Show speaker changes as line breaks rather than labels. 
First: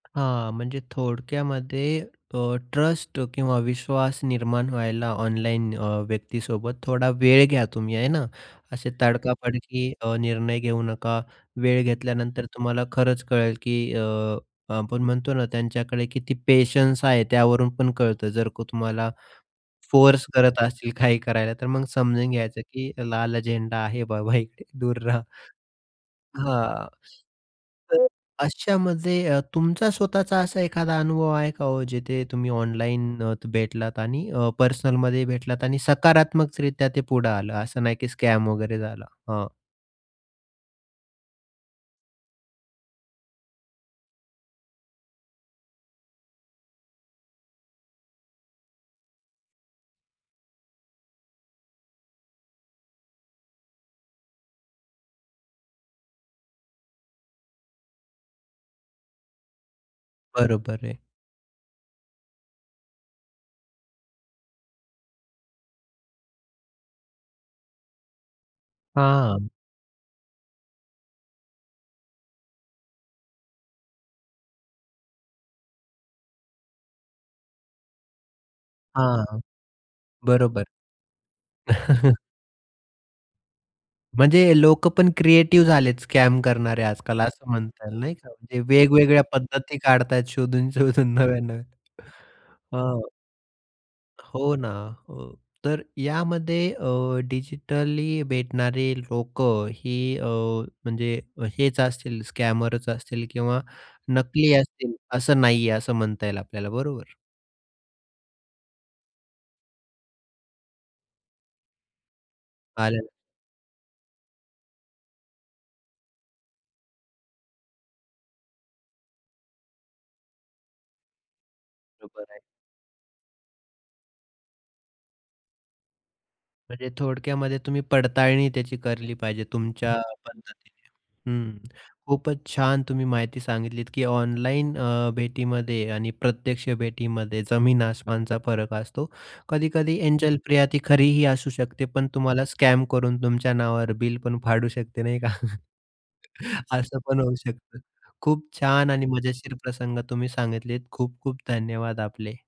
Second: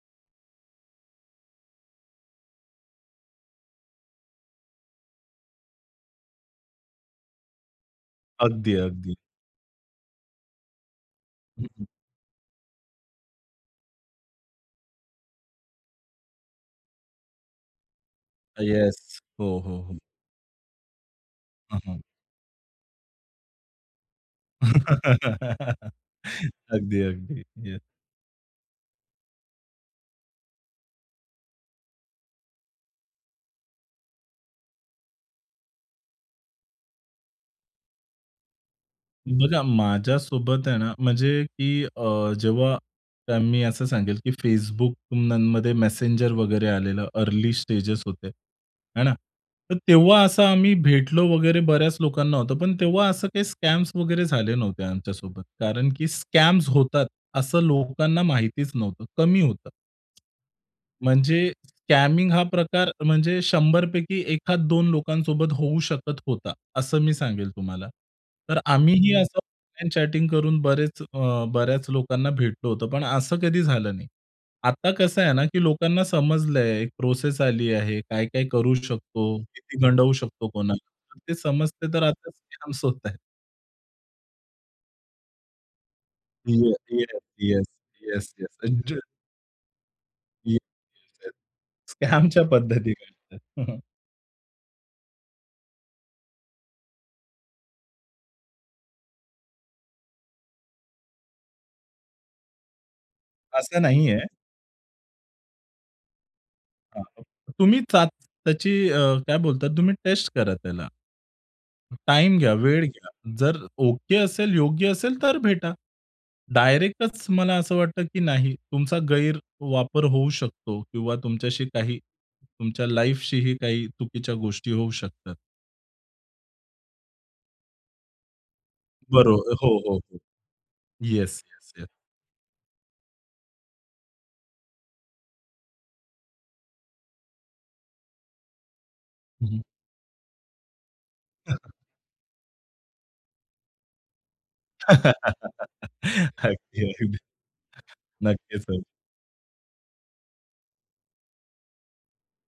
हां, म्हणजे थोडक्यामध्ये अ, ट्ट्रस्ट किंवा विश्वास निर्माण व्हायला ऑनलाईन अ, व्यक्तीसोबत थोडा वेळ घ्या तुम्ही आहे ना.
अगदी,
असे
अगदी.
तडका-फडकी अ, निर्णय घेऊ नका. वेळ घेतल्यानंतर तुम्हाला खरंच कळेल, की अ, आपण म्हणतो ना, त्यांच्याकडे किती पेशन्स आहे त्यावरून पण कळतं. जर का तुम्हाला
येस. हो, हो. हो.
फोर्स करत असतील काही करायला तर
हं,
मग
हं.
समजून घ्यायचं की लाल झेंडा आहे बाबा इकडे दूर रहा. हां,
अगदी, अगदी येस.
तर अशामध्ये अ, तुमचा स्वतःचा असा एखादा अनुभव आहे का हो, जिथे तुम्ही ऑनलाईन अ, भेटलात आणि अ, पर्सनलमध्ये भेटलात आणि सकारात्मकरित्या ते पुढे आलं असं नाही की स्कॅम वगैरे झाला? हां.
बघा माझ्यासोबत आहे ना, म्हणजे की अ, जेव्हा मी असं सांगेल की Facebookमध्ये मेसेंजर वगैरे आलेलं अर्ली स्टेजेस होते आहे ना, तर तेव्हा असं आम्ही भेटलो वगैरे बऱ्याच लोकांना होतं, पण तेव्हा असं काही स्कॅम्स वगैरे झाले नव्हते आमच्यासोबत, कारण की स्कॅम्स होतात असं लोकांना माहितीच नव्हतं, कमी होतं.
बरोबर आहे.
म्हणजे स्कॅमिंग हा प्रकार म्हणजे 100 पैकी एखाद 2 लोकांसोबत होऊ शकत होता, असं मी सांगेल तुम्हाला. तर आम्हीही असं
हां.
ऑनलाईन चॅटिंग करून बरेच, अ, बऱ्याच लोकांना भेटलो होतो, पण असं कधी झालं नाही. आता कसं आहे ना, की लोकांना समजलंय एक प्रोसेस आली आहे, काय-काय करू शकतो?
हां.
किती गंडवू शकतो
बरोबर.
कोणाला? ते समजते. तर आता स्कॅमस होत आहेत.
म्हणजे लोकं पण क्रिएटिव्ह झालेत स्कॅम
येस,
करणारे
येस,
आजकाल असं
येस,
म्हणता येईल नाही का,
येस, येस.
म्हणजे
[unintelligible]
वेगवेगळ्या पद्धती काढतायत
येस,
शोधून-शोधून
येस, येस.
नव्या-नव्या.
स्कॅमच्या पद्धती.
हं.
[unintelligible]
हो ना, हो. तर यामध्ये अ, डिजिटली भेटणारे लोकं ही अ, म्हणजे हेच असतील स्कॅमर असतील किंवा
असं नाहीये.
नकली असतील, असं नाहीये, असं म्हणता येईल आपल्याला बरोबर?
[unintelligible] तुम्ही चाच त्याची अ, काय बोलतात तुम्ही टेस्ट करा त्याला. टाईम घ्या, वेळ
आलं
घ्या,
ल
जर ओके असेल, योग्य असेल, तर भेटा. डायरेक्टच मला असं वाटतं, की नाही. तुमचा गैरवापर होऊ शकतो किंवा तुमच्याशी काही
बरोबर आहे.
तुमच्या लाईफशीही काही चुकीच्या गोष्टी होऊ शकतात.
म्हणजे थोडक्यामध्ये तुम्ही पडताळणी त्याची केली
बरो
पाहिजे
हो,
तुमच्या
हो. हो.
पद्धतीने.
येस,
हं.
Yes, yes.
खूपच छान तुम्ही माहिती सांगितलीत, की ऑनलाईन अ, भेटीमध्ये आणि प्रत्यक्ष भेटीमध्ये जमीन आसमानचा फरक असतो.
हं, हं.
कधी-कधी एंजेल प्रिया ती खरीही असू शकते, पण तुम्हाला स्कॅमकरून तुमच्या नावावर बिल पण फाडू शकते नाही का.
अगदी,
असं
अगदी.
पण होऊ शकतं. खूप
नक्कीच हो.
छान आणि मजेशीर प्रसंग तुम्ही सांगितलेत. खूप-खूप धन्यवाद आपले.